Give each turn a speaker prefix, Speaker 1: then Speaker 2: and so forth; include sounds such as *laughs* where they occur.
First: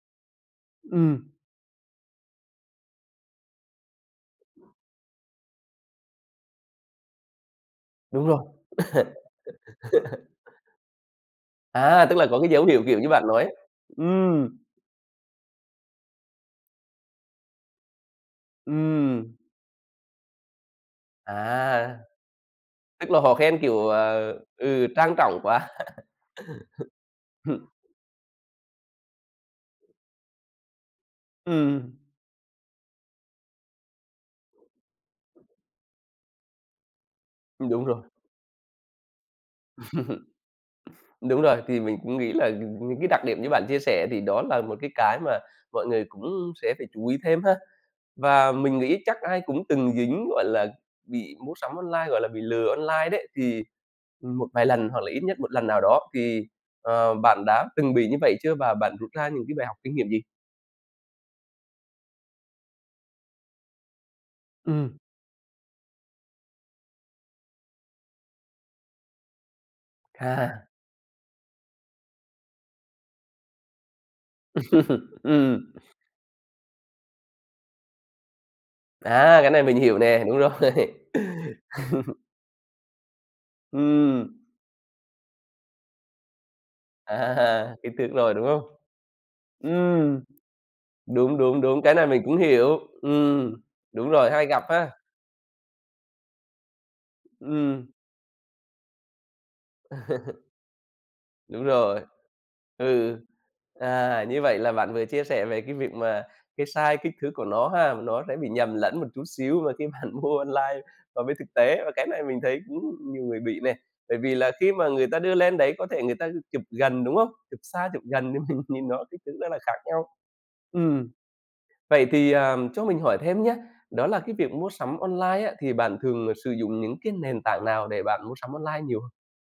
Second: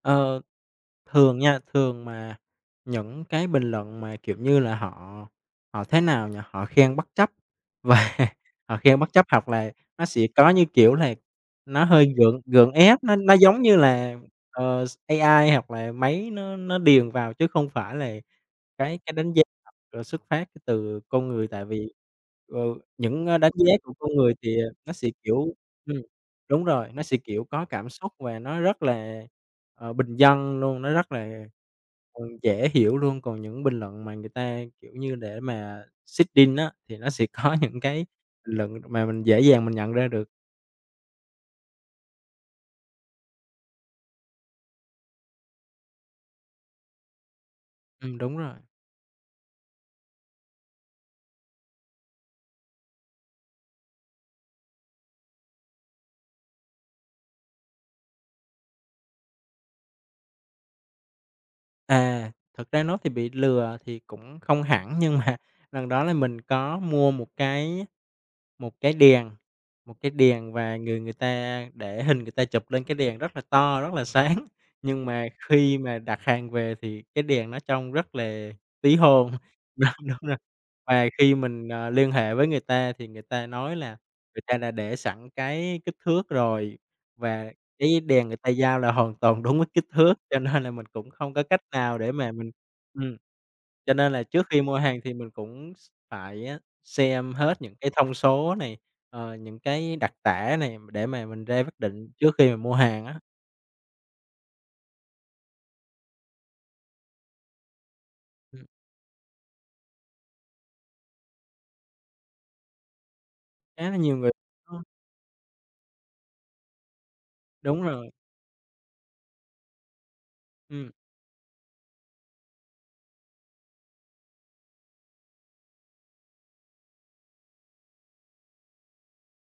Speaker 1: Ờ,
Speaker 2: Ừm.
Speaker 1: thường nha, thường mà những cái bình luận mà, kiểu như là, họ họ, thế nào nhỉ, họ khen bất chấp và
Speaker 2: Đúng rồi.
Speaker 1: họ khen bất chấp, hoặc là nó sẽ
Speaker 2: *laughs*
Speaker 1: có, như kiểu là, nó
Speaker 2: À,
Speaker 1: hơi
Speaker 2: tức là có
Speaker 1: gượng
Speaker 2: cái dấu
Speaker 1: gượng
Speaker 2: hiệu, kiểu
Speaker 1: ép,
Speaker 2: như,
Speaker 1: nó
Speaker 2: bạn
Speaker 1: nó,
Speaker 2: nói.
Speaker 1: giống như là,
Speaker 2: Ừm.
Speaker 1: ờ, s AI, hoặc là máy nó nó điền vào, chứ không phải là cái cái đánh
Speaker 2: Ừm.
Speaker 1: giá *unintelligible* rồi xuất phát từ con người. Tại vì,
Speaker 2: À.
Speaker 1: ờ,
Speaker 2: Tức là
Speaker 1: những,
Speaker 2: họ
Speaker 1: ơ, đánh
Speaker 2: khen,
Speaker 1: giá
Speaker 2: kiểu,
Speaker 1: của con
Speaker 2: ờ
Speaker 1: người thì, ờ,
Speaker 2: ừ,
Speaker 1: nó sẽ,
Speaker 2: trang trọng
Speaker 1: kiểu
Speaker 2: quá.
Speaker 1: ừm, đúng rồi, nó sẽ, kiểu,
Speaker 2: *laughs*
Speaker 1: có
Speaker 2: Hừm.
Speaker 1: cảm xúc và nó rất là, ờ, bình dân luôn, nó rất là,
Speaker 2: Ừm.
Speaker 1: ừ, dễ hiểu luôn. Còn những bình luận mà người ta, kiểu như, để mà seeding á, thì nó sẽ có
Speaker 2: Ừm,
Speaker 1: những
Speaker 2: đúng
Speaker 1: cái
Speaker 2: rồi.
Speaker 1: bình luận mà mình dễ dàng mình nhận ra được.
Speaker 2: *chuckles* Đúng rồi, thì mình cũng nghĩ là, ừm, những cái đặc điểm như bạn chia sẻ thì đó là một cái cái mà mọi người cũng sẽ phải chú ý thêm ha.
Speaker 1: Ừm, đúng
Speaker 2: Và
Speaker 1: rồi.
Speaker 2: mình nghĩ chắc ai cũng từng dính, gọi là, bị mua sắm online, gọi là, bị lừa online đấy, thì, ừm, một vài lần hoặc là ít nhất 1 lần nào đó, thì, ờ, bạn đã từng bị như vậy chưa? Và bạn rút ra những cái bài học kinh nghiệm gì?
Speaker 1: À, thực ra nói thì bị lừa thì cũng không hẳn
Speaker 2: Ừm.
Speaker 1: nhưng mà lần đó là mình có mua một cái một cái đèn, một cái đèn
Speaker 2: À.
Speaker 1: và người người ta để hình người ta chụp lên cái đèn rất là to, rất là sáng, nhưng
Speaker 2: *laughs*
Speaker 1: mà
Speaker 2: Ừm.
Speaker 1: khi mà đặt hàng về thì cái đèn nó trông rất là tí hon.
Speaker 2: À, cái này mình
Speaker 1: Đúng,
Speaker 2: hiểu nè,
Speaker 1: đúng rồi.
Speaker 2: đúng rồi. *laughs*
Speaker 1: Và khi mình, ờ, liên hệ với người ta thì người ta nói là
Speaker 2: Ừm.
Speaker 1: người ta đã để sẵn cái kích thước rồi, và
Speaker 2: À, kích
Speaker 1: cái
Speaker 2: thước
Speaker 1: đèn
Speaker 2: rồi,
Speaker 1: người
Speaker 2: đúng
Speaker 1: ta
Speaker 2: không?
Speaker 1: giao là hoàn toàn đúng với kích thước,
Speaker 2: Ừm.
Speaker 1: cho nên là mình cũng không
Speaker 2: Đúng,
Speaker 1: có cách
Speaker 2: đúng, đúng, cái
Speaker 1: nào
Speaker 2: này
Speaker 1: để
Speaker 2: mình
Speaker 1: mà
Speaker 2: cũng
Speaker 1: mình
Speaker 2: hiểu,
Speaker 1: ừm.
Speaker 2: ừm,
Speaker 1: Cho
Speaker 2: đúng
Speaker 1: nên là
Speaker 2: rồi,
Speaker 1: trước
Speaker 2: hay
Speaker 1: khi
Speaker 2: gặp
Speaker 1: mua
Speaker 2: ha.
Speaker 1: hàng thì mình cũng x phải xem hết những
Speaker 2: Ừm.
Speaker 1: cái thông số này, ờ, những cái đặc
Speaker 2: *laughs*
Speaker 1: tả nè để mà mình ra
Speaker 2: Đúng
Speaker 1: quyết
Speaker 2: rồi,
Speaker 1: định trước khi mà mua hàng
Speaker 2: ừ.
Speaker 1: á.
Speaker 2: À, như vậy là bạn vừa chia sẻ về cái việc mà cái sai kích thước của nó ha, và nó sẽ bị
Speaker 1: Ừm.
Speaker 2: nhầm lẫn một chút xíu và khi bạn mua online và bên thực tế, và cái này mình thấy cũng nhiều người bị nè,
Speaker 1: Khá là nhiều
Speaker 2: bởi
Speaker 1: người.
Speaker 2: vì là khi
Speaker 1: Ờ.
Speaker 2: mà người ta đưa lên đấy có thể người ta chụp gần, đúng hông? Chụp
Speaker 1: Đúng
Speaker 2: xa, chụp
Speaker 1: rồi.
Speaker 2: gần thì mình nhìn rất kích thước nó là khác nhau.
Speaker 1: Ừm.
Speaker 2: Ừm, vậy thì, ờ, cho mình hỏi thêm nhá, đó là cái việc mua sắm online á, thì bạn thường, ờ, sử dụng những cái nền tảng nào để bạn mua sắm online nhiều?